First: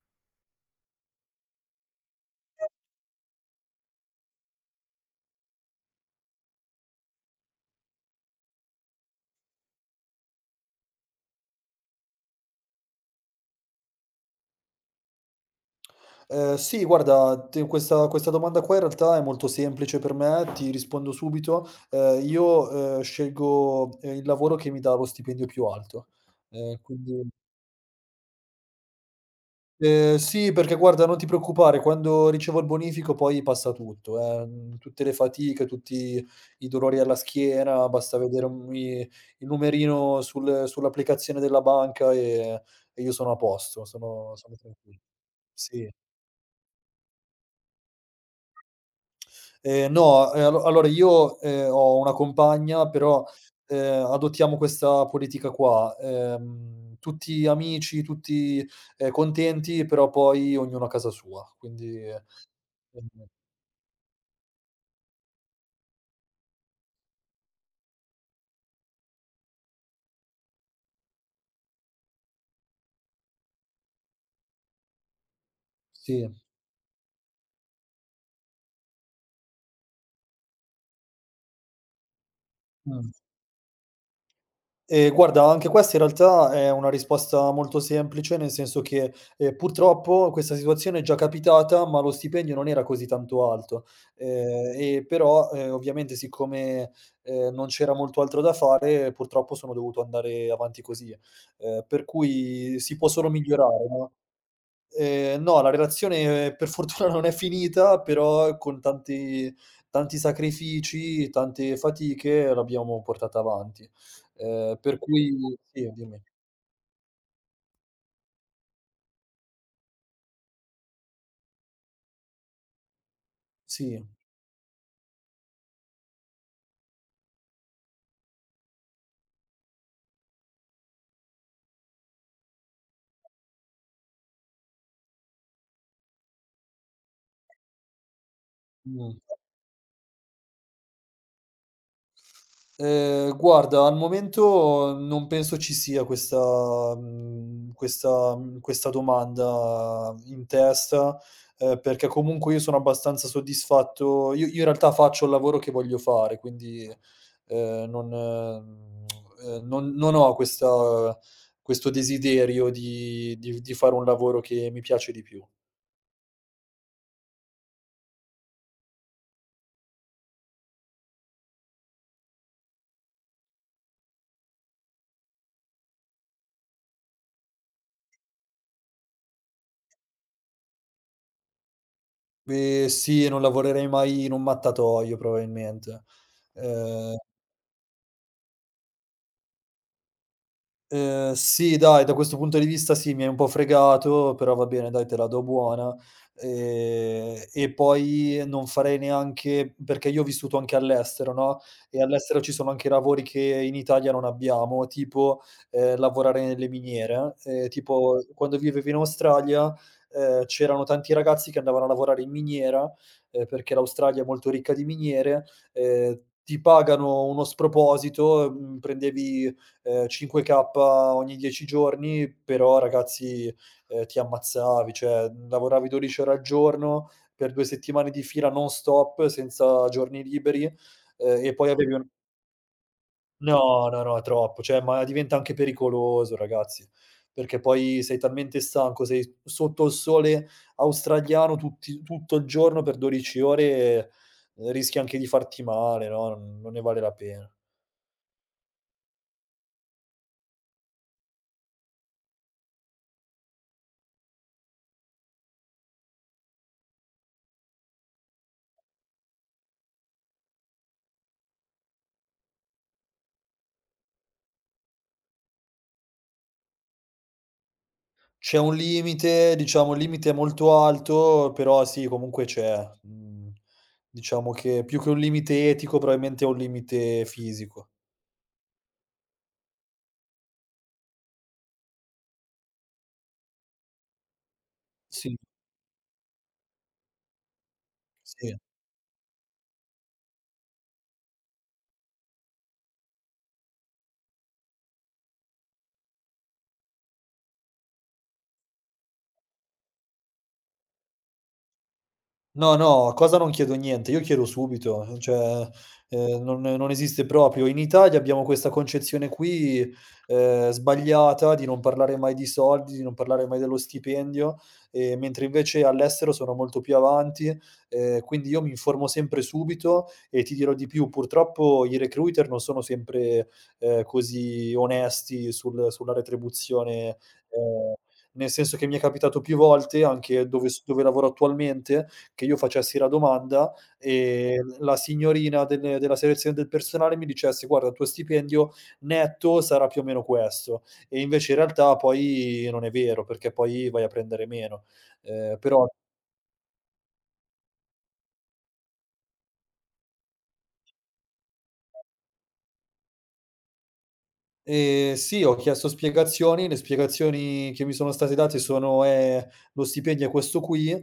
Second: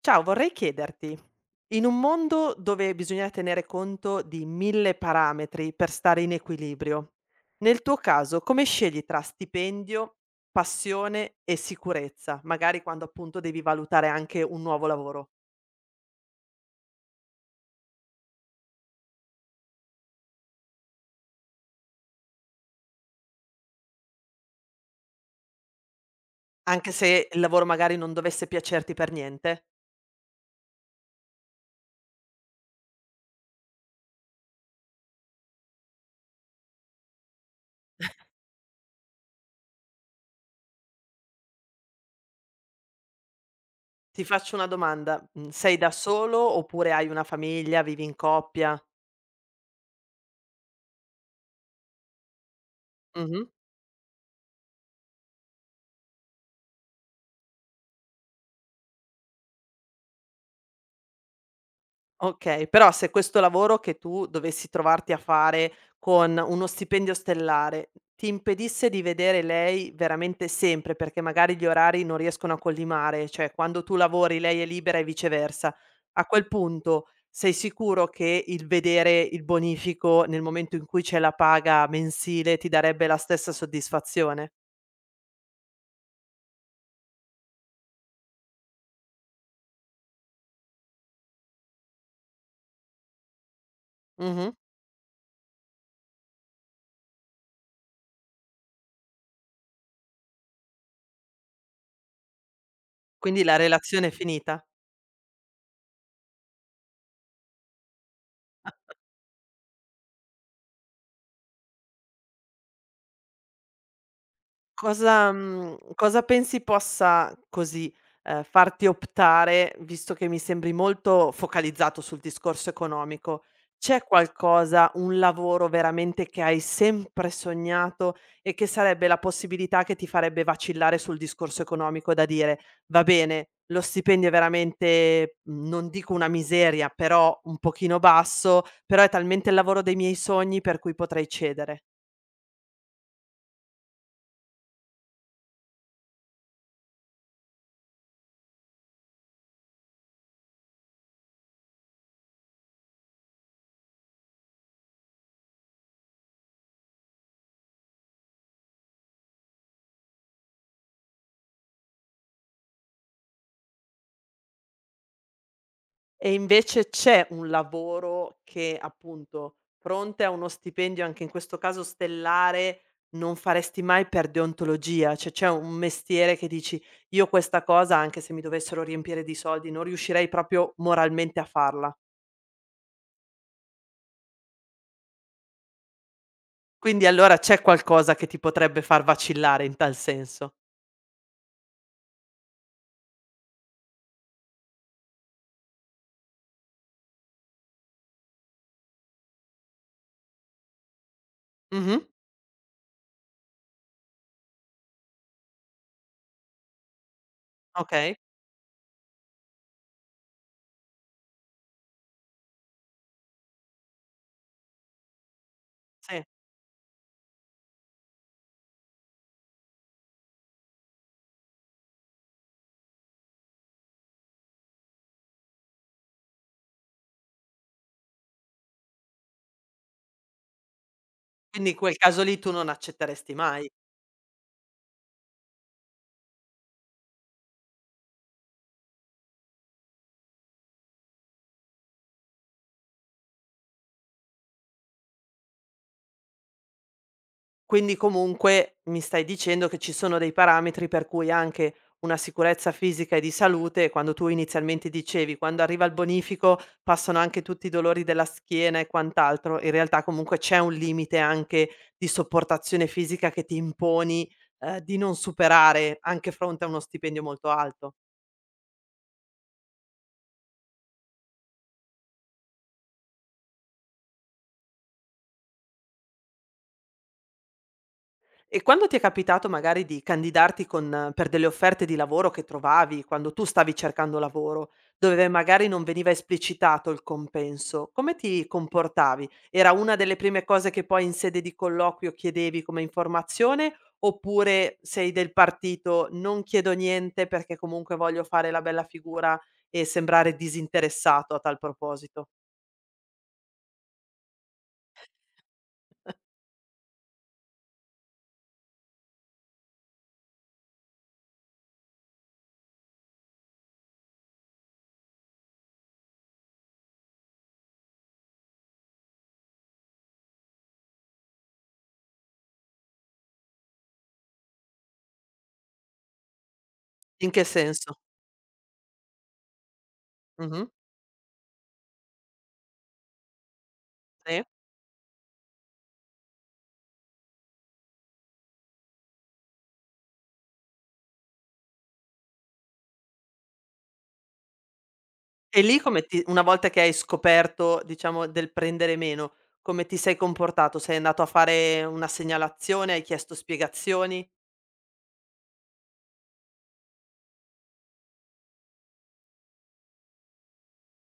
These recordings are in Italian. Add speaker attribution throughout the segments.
Speaker 1: Ciao, vorrei chiederti, in un mondo dove bisogna tenere conto di 1000 parametri per stare in equilibrio, nel tuo caso come scegli tra stipendio, passione e sicurezza? Magari quando appunto devi valutare anche un nuovo lavoro,
Speaker 2: Sì guarda, te questa domanda qua in realtà è molto semplice per me, ti rispondo subito. Io, scelgo, il lavoro che mi dà lo stipendio più alto.
Speaker 1: anche
Speaker 2: Quindi
Speaker 1: se il lavoro magari non dovesse piacerti per niente?
Speaker 2: sì, perché guarda, non ti preoccupare, quando ricevo il bonifico poi passa tutto, tutte le fatiche, tutti i dolori alla schiena, basta vedere un i il numerino sull'applicazione della banca e io sono a posto,
Speaker 1: Ti
Speaker 2: sono
Speaker 1: faccio una
Speaker 2: tranquillo.
Speaker 1: domanda, sei
Speaker 2: Sì.
Speaker 1: da solo oppure hai una famiglia, vivi in coppia?
Speaker 2: No, allora io, ho una compagna, però,
Speaker 1: Mh-mh.
Speaker 2: adottiamo questa politica qua, tutti amici, tutti, contenti, però poi ognuno a casa sua, quindi,
Speaker 1: Okay, però se
Speaker 2: ehm
Speaker 1: questo lavoro che tu dovessi trovarti a fare con uno stipendio stellare, ti impedisse di vedere lei veramente sempre, perché magari gli orari non riescono a collimare, cioè quando tu lavori lei è libera e viceversa, a
Speaker 2: sì,
Speaker 1: quel punto sei sicuro che il vedere il bonifico nel momento in cui c'è la paga mensile ti darebbe
Speaker 2: mh.
Speaker 1: la stessa soddisfazione?
Speaker 2: Guarda, anche questa in realtà è una risposta molto semplice, nel senso che, purtroppo questa situazione è già capitata, ma lo stipendio non era così tanto alto.
Speaker 1: Mh-mh.
Speaker 2: E però, ovviamente siccome, non c'era molto altro da fare, purtroppo sono dovuto andare avanti così. Per cui si può solo
Speaker 1: Quindi la
Speaker 2: migliorare,
Speaker 1: relazione
Speaker 2: no?
Speaker 1: è finita.
Speaker 2: No, la relazione, per fortuna non è finita, però con tanti sacrifici, tante fatiche l'abbiamo portata avanti. Per cui sì, dimmi.
Speaker 1: Cosa pensi possa così, farti optare, visto che mi sembri molto focalizzato sul discorso economico,
Speaker 2: Sì.
Speaker 1: c'è qualcosa, un lavoro veramente che hai sempre sognato e che sarebbe la possibilità che ti farebbe vacillare sul discorso economico da dire: "Va bene, lo stipendio è veramente, non dico una miseria, però un pochino basso, però è
Speaker 2: Mh.
Speaker 1: talmente il lavoro dei miei sogni per cui potrei cedere"?
Speaker 2: Guarda, al momento non penso ci sia questa domanda in testa, perché comunque io sono abbastanza soddisfatto. Io in realtà faccio il lavoro che voglio fare, quindi, non mhmm, non non ho questa questo desiderio di fare un lavoro che mi piace di più.
Speaker 1: E invece c'è un lavoro che appunto, fronte a uno stipendio, anche in questo caso stellare, non faresti mai per deontologia, cioè c'è un mestiere che dici: "Io questa cosa, anche se mi dovessero riempire di soldi, non riuscirei proprio moralmente a farla".
Speaker 2: Sì, non lavorerei mai in un mattatoio probabilmente.
Speaker 1: Quindi
Speaker 2: Ehm
Speaker 1: allora c'è qualcosa che ti potrebbe far vacillare in tal senso.
Speaker 2: Sì dai, da questo punto di vista sì, mi hai un po' fregato, però va bene dai, te la do buona. E poi non farei neanche perché io ho vissuto anche all'estero, no,
Speaker 1: Mh-mh.
Speaker 2: e all'estero ci sono anche lavori che in Italia non abbiamo, tipo, lavorare nelle miniere.
Speaker 1: Okay,
Speaker 2: Tipo quando vivevo in Australia, c'erano tanti ragazzi che andavano a lavorare in miniera, perché l'Australia è molto ricca di miniere, ehm,
Speaker 1: sì.
Speaker 2: ti pagano uno sproposito, prendevi 5K ogni 10 giorni, però ragazzi, ti ammazzavi, cioè, lavoravi 12 ore al giorno per 2 settimane di fila non stop, senza giorni liberi, e poi
Speaker 1: Quindi in
Speaker 2: avevi
Speaker 1: quel
Speaker 2: un
Speaker 1: caso lì tu non accetteresti mai.
Speaker 2: No, no, no, è troppo, cioè, ma diventa anche pericoloso ragazzi, perché poi sei talmente stanco, sei sotto il sole australiano tutti tutto il giorno per 12 ore, rischi anche di farti male, no, non ne vale la pena.
Speaker 1: Quindi comunque mi stai dicendo che ci sono dei parametri per cui anche una sicurezza fisica e di salute, quando tu inizialmente dicevi: "Quando arriva il bonifico passano anche tutti i dolori della schiena e quant'altro", in realtà comunque c'è un limite anche di sopportazione fisica che ti imponi, di non superare anche fronte a uno stipendio molto alto.
Speaker 2: C'è un limite, diciamo il limite è molto alto, però sì, comunque c'è. Mhmm, diciamo che più che un limite etico, probabilmente è un limite fisico.
Speaker 1: E quando ti è capitato magari di candidarti con per delle offerte di lavoro che trovavi quando tu stavi cercando lavoro, dove
Speaker 2: Sì.
Speaker 1: magari non veniva esplicitato il compenso, come ti
Speaker 2: Sì.
Speaker 1: comportavi? Era una delle prime cose che poi in sede di colloquio chiedevi come informazione, oppure sei del partito "non chiedo niente perché comunque voglio fare la bella figura e sembrare disinteressato a tal proposito"?
Speaker 2: No, no, cosa non chiedo niente, io chiedo subito, cioè, non esiste proprio. In Italia abbiamo questa concezione qui, sbagliata di non parlare mai di soldi, di non parlare mai dello stipendio, mentre invece all'estero sono molto più avanti, quindi io mi informo sempre subito e ti dirò di più. Purtroppo i recruiter non sono sempre, così onesti sulla retribuzione,
Speaker 1: In che
Speaker 2: ehm,
Speaker 1: senso?
Speaker 2: nel senso che mi è capitato più volte, anche
Speaker 1: Mh-mh.
Speaker 2: dove lavoro attualmente, che io facessi la domanda
Speaker 1: Sì.
Speaker 2: e la signorina della selezione del personale mi dicesse: "Guarda, il tuo stipendio netto sarà più o meno questo." E invece in realtà poi non è vero, perché poi vai a prendere meno.
Speaker 1: E lì
Speaker 2: Però
Speaker 1: come ti una volta che hai scoperto, diciamo, del prendere meno, come ti sei comportato? Sei andato a fare una segnalazione, hai chiesto spiegazioni?
Speaker 2: Sì, ho chiesto spiegazioni, le spiegazioni che mi sono state date sono: lo stipendio è questo qui."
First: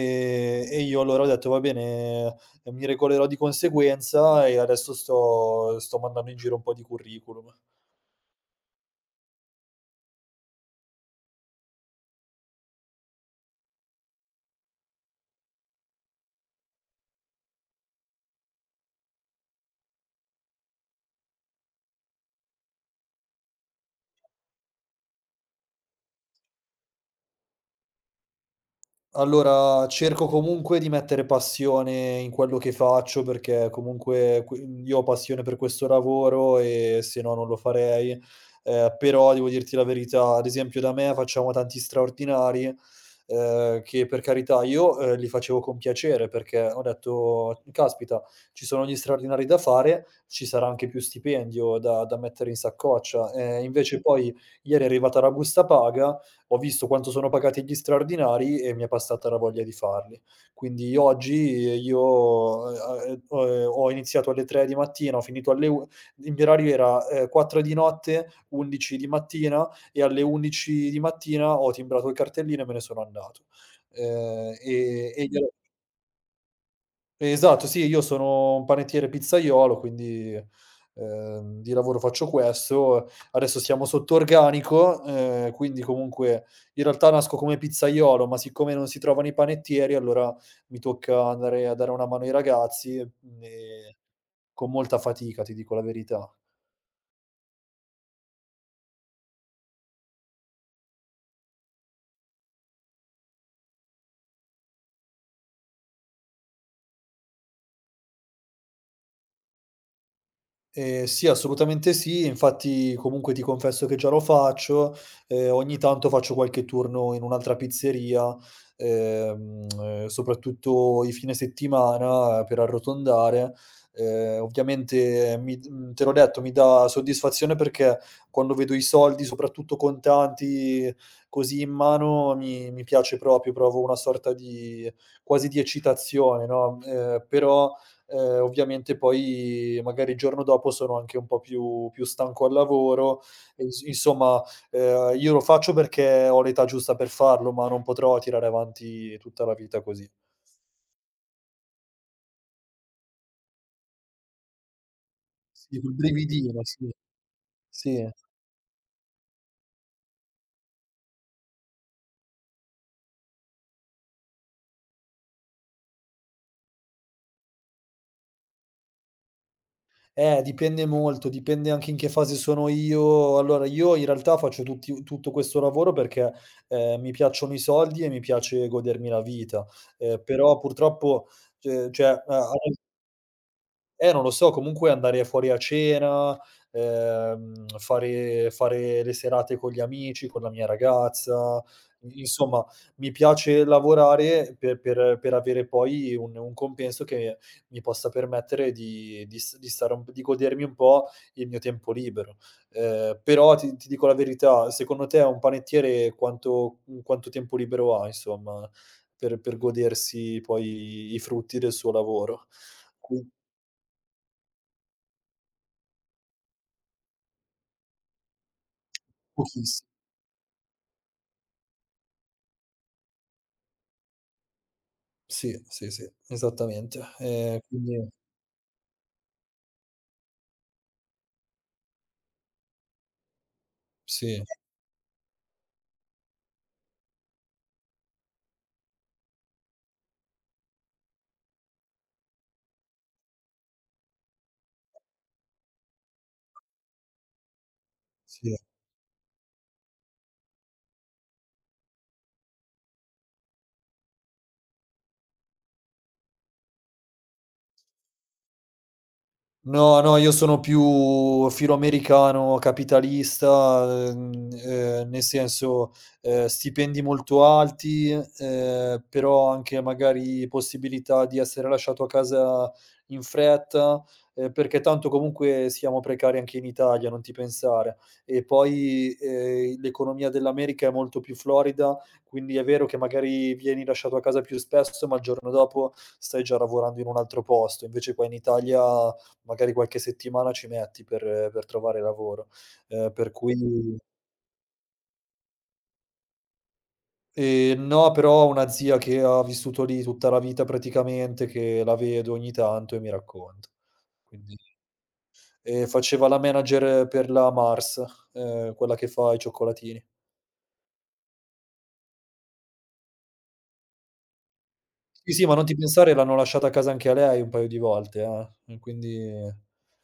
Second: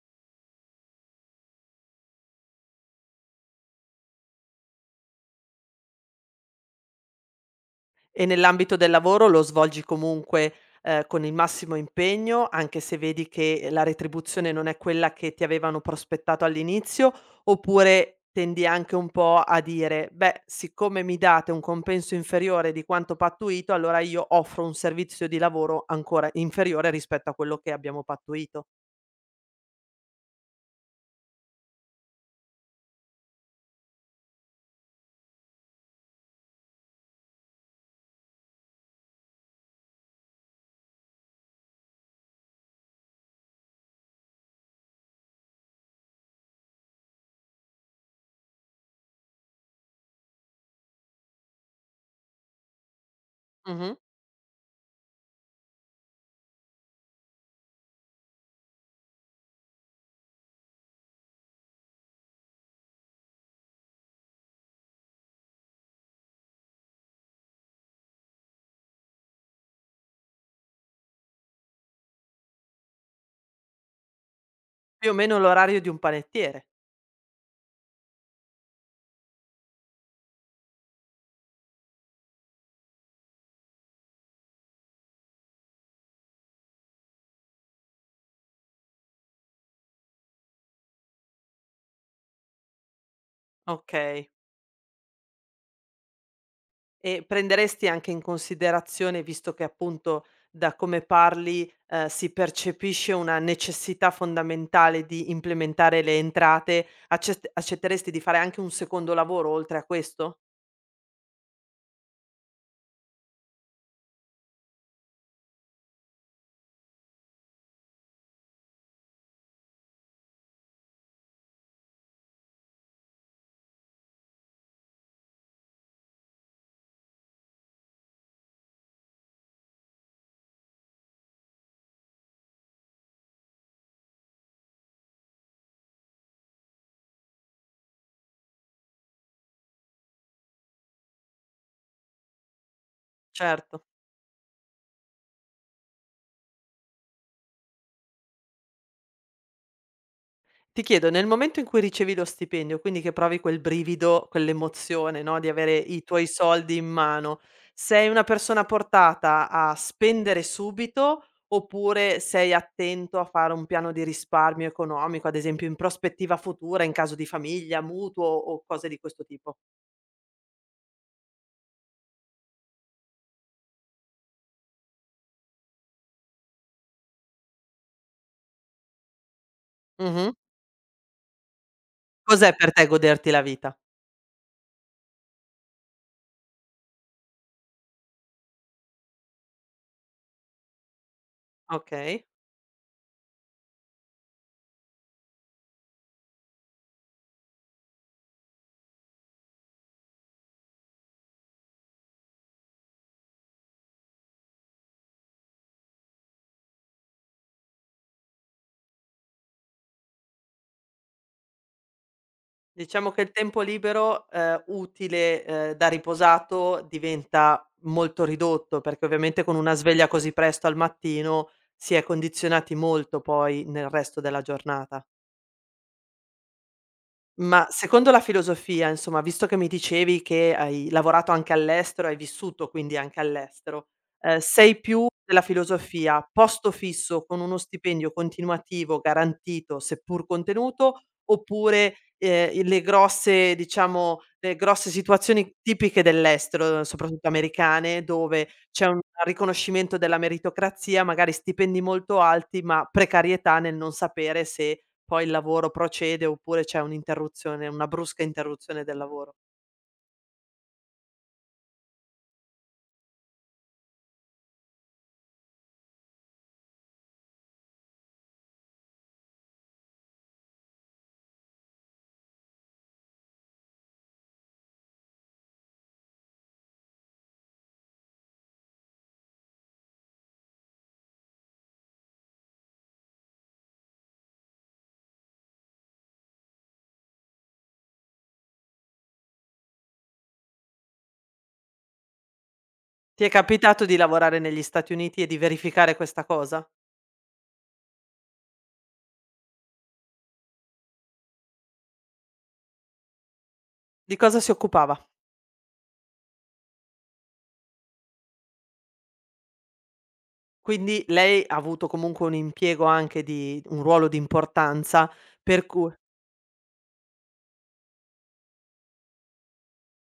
Speaker 2: E io allora ho detto: "Va bene, mi regolerò di conseguenza." E adesso sto mandando in giro un po' di curriculum.
Speaker 1: E nell'ambito del lavoro lo svolgi comunque, con il massimo impegno, anche se vedi che la retribuzione non è quella che ti avevano prospettato all'inizio, oppure tendi anche un po' a dire: "Beh, siccome mi date un compenso inferiore di quanto pattuito, allora io offro un servizio di lavoro ancora inferiore rispetto a quello che abbiamo pattuito"?
Speaker 2: Allora, cerco comunque di mettere passione in quello che faccio, perché comunque io ho passione per questo lavoro e se no non lo farei. Però devo dirti la verità, ad esempio da me facciamo tanti straordinari, che per carità io, li facevo con piacere perché ho detto: "Caspita, ci sono gli straordinari da fare, ci sarà anche più stipendio da mettere in saccoccia".
Speaker 1: Mh-mh.
Speaker 2: Invece poi ieri è arrivata la busta paga, ho visto quanto sono pagati gli straordinari e mi è passata la voglia di farli. Quindi oggi io, ho iniziato alle 3 di mattina, ho finito alle u il mio orario era, 4 di notte, 11 di mattina e alle 11 di mattina ho timbrato il cartellino e me ne sono andato.
Speaker 1: Più
Speaker 2: E
Speaker 1: o
Speaker 2: e
Speaker 1: meno
Speaker 2: gliel'ho...
Speaker 1: l'orario di un panettiere.
Speaker 2: Esatto, sì, io sono un panettiere pizzaiolo, quindi, di lavoro faccio questo. Adesso siamo sotto organico, quindi comunque in realtà nasco come pizzaiolo, ma siccome non si trovano i panettieri, allora mi tocca andare a dare una mano ai ragazzi, e
Speaker 1: Okay.
Speaker 2: con molta fatica, ti dico la verità.
Speaker 1: E prenderesti anche in considerazione, visto che appunto da come parli, si percepisce una necessità fondamentale di implementare le entrate, accetteresti di fare anche un secondo lavoro oltre a questo?
Speaker 2: Sì, assolutamente sì. Infatti comunque ti confesso che già lo faccio, ogni tanto faccio qualche turno in un'altra pizzeria, soprattutto i fine settimana, per arrotondare. Ovviamente te l'ho detto, mi dà soddisfazione perché quando vedo i soldi, soprattutto contanti, così in mano mi piace proprio, provo una sorta di quasi di eccitazione, no, però... Ovviamente poi magari il giorno dopo sono anche un po' più stanco al lavoro e ins
Speaker 1: Certo.
Speaker 2: insomma, io lo faccio perché ho l'età giusta per farlo, ma non potrò tirare avanti tutta la vita così.
Speaker 1: Ti chiedo, nel momento in cui ricevi lo stipendio, quindi che provi quel brivido, quell'emozione, no, di avere
Speaker 2: Sì, quel
Speaker 1: i tuoi
Speaker 2: brividino,
Speaker 1: soldi in
Speaker 2: sì,
Speaker 1: mano,
Speaker 2: sì.
Speaker 1: sei una persona portata a spendere subito oppure sei attento a fare un piano di risparmio economico, ad esempio in prospettiva futura, in caso di famiglia, mutuo o cose di questo tipo?
Speaker 2: Dipende molto, dipende anche in che fase sono io. Allora, io in realtà faccio tutti tutto questo lavoro perché, mi piacciono i soldi e mi piace godermi la vita,
Speaker 1: Mh-mh.
Speaker 2: però purtroppo, cioè, a...
Speaker 1: Cos'è per te goderti la vita?
Speaker 2: Non lo so, comunque andare fuori a cena, fare le serate con gli amici, con la mia ragazza, i
Speaker 1: Okay.
Speaker 2: insomma mi piace lavorare per avere poi un compenso che mi possa permettere di s di stare un p di godermi un po' il mio tempo libero. Però ti dico la verità, secondo te un panettiere quanto tempo libero ha insomma per godersi poi i frutti del suo lavoro?
Speaker 1: Diciamo che
Speaker 2: Qui
Speaker 1: il tempo libero, utile, da riposato diventa molto ridotto, perché ovviamente con una
Speaker 2: Pochiss
Speaker 1: sveglia così presto al mattino si è condizionati molto poi nel resto della giornata.
Speaker 2: Sì, sì, sì, esattamente.
Speaker 1: Ma
Speaker 2: Quindi
Speaker 1: secondo la filosofia, insomma, visto che mi dicevi che hai lavorato anche all'estero, hai vissuto quindi anche all'estero,
Speaker 2: sì,
Speaker 1: sei più della filosofia posto fisso con uno stipendio continuativo garantito, seppur contenuto, oppure, i le grosse diciamo, le grosse situazioni tipiche dell'estero, soprattutto americane, dove
Speaker 2: sì.
Speaker 1: c'è un riconoscimento della meritocrazia, magari stipendi molto alti, ma precarietà nel non sapere se poi il lavoro procede oppure c'è un'interruzione, una brusca interruzione del lavoro.
Speaker 2: No, no, io sono più filoamericano, capitalista, nel senso, stipendi molto alti, però anche magari possibilità di essere lasciato a casa in fretta, perché tanto comunque siamo precari anche in Italia, non ti pensare. E poi, l'economia dell'America è molto più florida, quindi è vero che magari vieni lasciato a casa più spesso, ma il giorno dopo stai già lavorando in un altro posto. Invece qua in Italia magari qualche settimana ci metti per trovare lavoro.
Speaker 1: Ti è
Speaker 2: Per cui
Speaker 1: capitato di lavorare negli Stati Uniti e di verificare questa cosa?
Speaker 2: No, però ho una zia che ha vissuto lì tutta la vita praticamente, che la vedo ogni tanto e mi racconta.
Speaker 1: Di cosa si
Speaker 2: Quindi
Speaker 1: occupava?
Speaker 2: faceva la manager per la Mars, quella che fa i cioccolatini.
Speaker 1: Quindi lei ha avuto comunque un impiego anche di un ruolo di importanza
Speaker 2: Sì, sì, ma non
Speaker 1: per
Speaker 2: ti
Speaker 1: cu
Speaker 2: pensare, l'hanno lasciata a casa anche a lei un paio di volte, eh. E quindi...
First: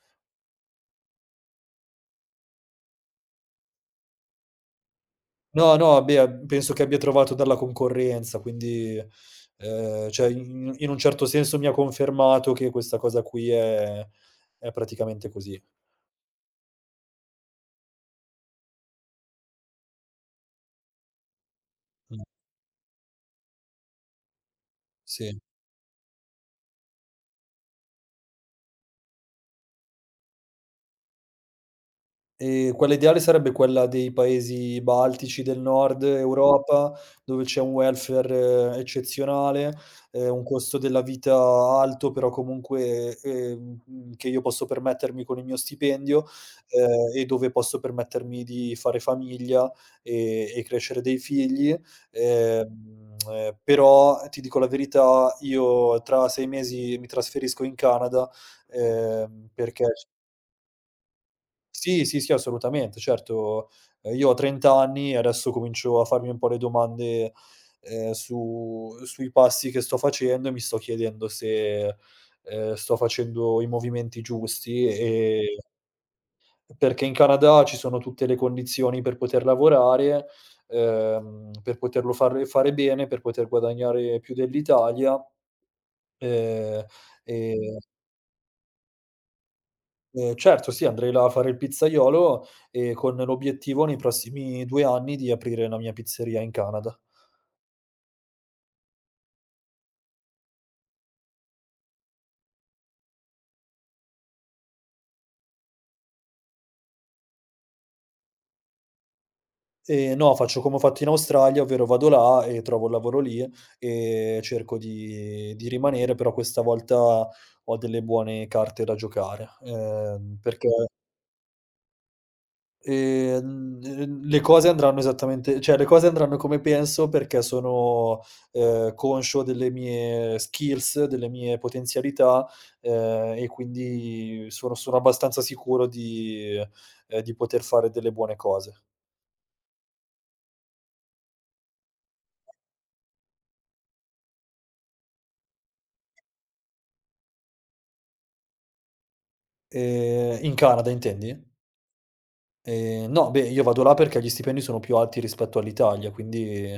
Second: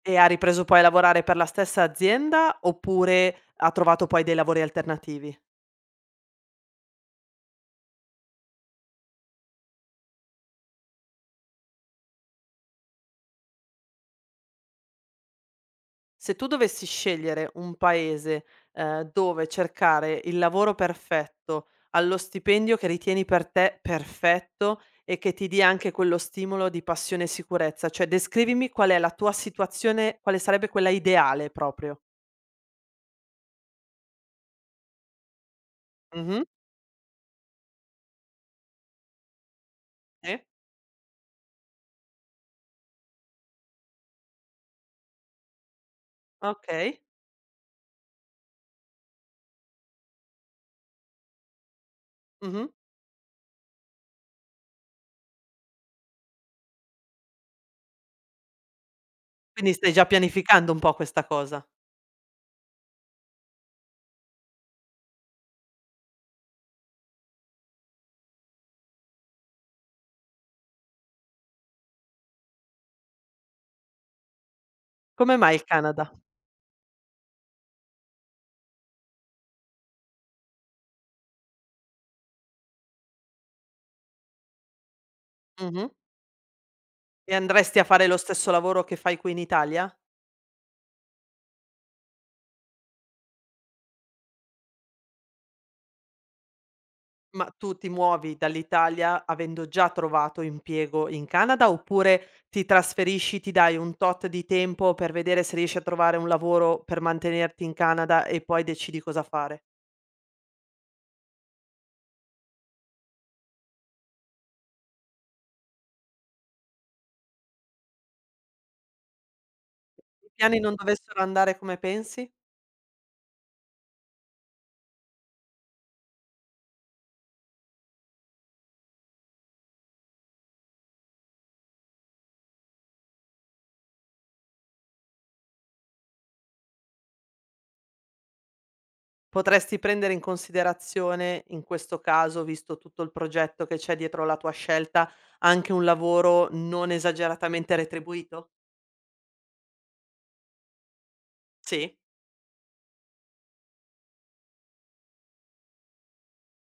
Speaker 1: e ha ripreso poi a lavorare per la stessa azienda oppure ha trovato poi dei lavori alternativi?
Speaker 2: No, no, beh, penso che abbia trovato dalla concorrenza, quindi, cioè in un certo senso mi ha confermato che questa cosa qui è praticamente così.
Speaker 1: Se tu dovessi scegliere un paese, dove cercare il lavoro perfetto, allo
Speaker 2: Mh,
Speaker 1: stipendio che ritieni per te perfetto e che
Speaker 2: sì.
Speaker 1: ti dia anche quello stimolo di passione e sicurezza, cioè descrivimi qual è la tua situazione, quale sarebbe quella ideale proprio.
Speaker 2: Quella ideale sarebbe quella dei paesi baltici del nord
Speaker 1: Mh-mh.
Speaker 2: Europa, dove c'è un welfare, eccezionale,
Speaker 1: Sì,
Speaker 2: un costo della vita alto, però comunque, che io posso permettermi con il mio stipendio,
Speaker 1: okay.
Speaker 2: e dove posso permettermi di fare famiglia e crescere dei figli.
Speaker 1: Mh-mh.
Speaker 2: Però ti dico la verità, io tra 6 mesi mi trasferisco in Canada,
Speaker 1: Quindi
Speaker 2: perché...
Speaker 1: stai già pianificando un po' questa cosa.
Speaker 2: Sì, sì, sì, assolutamente. Certo, io ho 30 anni e adesso comincio a farmi un po' le domande, su sui passi che sto facendo e mi sto chiedendo se, sto facendo i movimenti giusti,
Speaker 1: Come mai il Canada?
Speaker 2: perché in Canada ci sono tutte le condizioni per poter lavorare, per poterlo fare bene, per poter guadagnare più dell'Italia,
Speaker 1: Mh-mh.
Speaker 2: ehm,
Speaker 1: E
Speaker 2: e...
Speaker 1: andresti a fare lo stesso lavoro che fai qui in Italia?
Speaker 2: Certo sì, andrei là a fare il pizzaiolo, con l'obiettivo nei prossimi 2 anni di aprire la mia pizzeria in Canada.
Speaker 1: Ma tu ti muovi dall'Italia avendo già trovato impiego in Canada oppure ti trasferisci, ti dai un tot di tempo per vedere se riesci a trovare un lavoro per mantenerti in Canada e poi decidi cosa fare?
Speaker 2: No, faccio come ho fatto in Australia, ovvero vado là e trovo un lavoro lì, e cerco di rimanere, però questa volta ho delle buone carte da giocare,
Speaker 1: I piani
Speaker 2: perché...
Speaker 1: non dovessero andare come pensi?
Speaker 2: N le cose andranno esattamente cioè le cose andranno come penso perché sono, conscio delle mie skills, delle mie potenzialità, e quindi sono abbastanza sicuro di di poter fare delle buone cose.
Speaker 1: Potresti prendere in considerazione, in questo caso, visto tutto il progetto che c'è dietro la tua scelta, anche un lavoro non esageratamente retribuito?
Speaker 2: In Canada intendi?
Speaker 1: Sì.
Speaker 2: No, beh, io vado là perché gli stipendi sono più alti rispetto all'Italia, quindi,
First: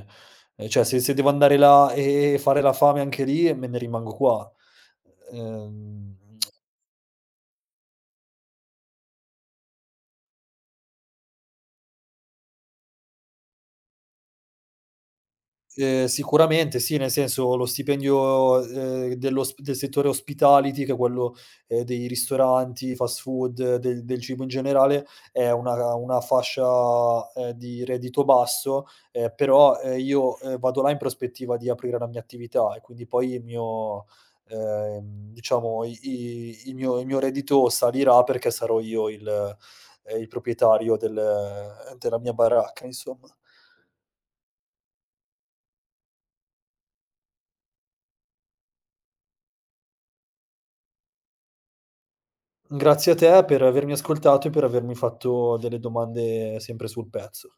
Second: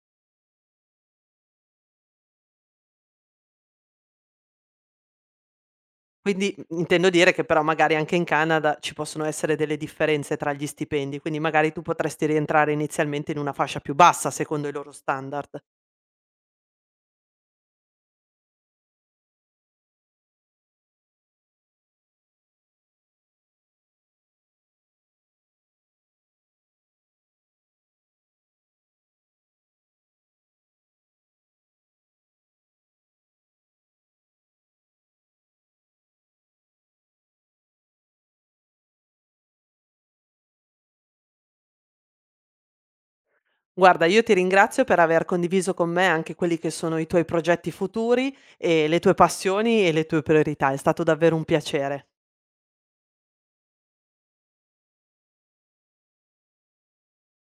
Speaker 2: cioè se devo andare là e fare la fame anche lì, me ne rimango qua. Ehm
Speaker 1: Quindi, intendo dire che però magari anche in Canada ci possono essere delle differenze tra gli stipendi, quindi magari tu potresti rientrare inizialmente in una fascia più bassa secondo i loro standard.
Speaker 2: Sicuramente sì, nel senso lo stipendio, del settore hospitality, che è quello, dei ristoranti, fast food, del cibo in generale, è una fascia, di reddito basso, però, io, vado là in prospettiva di aprire la mia attività e quindi poi il mio... diciamo i i il mio reddito salirà perché sarò io il proprietario della mia baracca, insomma.
Speaker 1: Guarda, io ti ringrazio per aver condiviso con me anche quelli che sono i tuoi progetti futuri e le tue passioni e le tue priorità. È stato davvero un piacere.
Speaker 2: Grazie a te per avermi ascoltato e per avermi fatto delle domande sempre sul pezzo.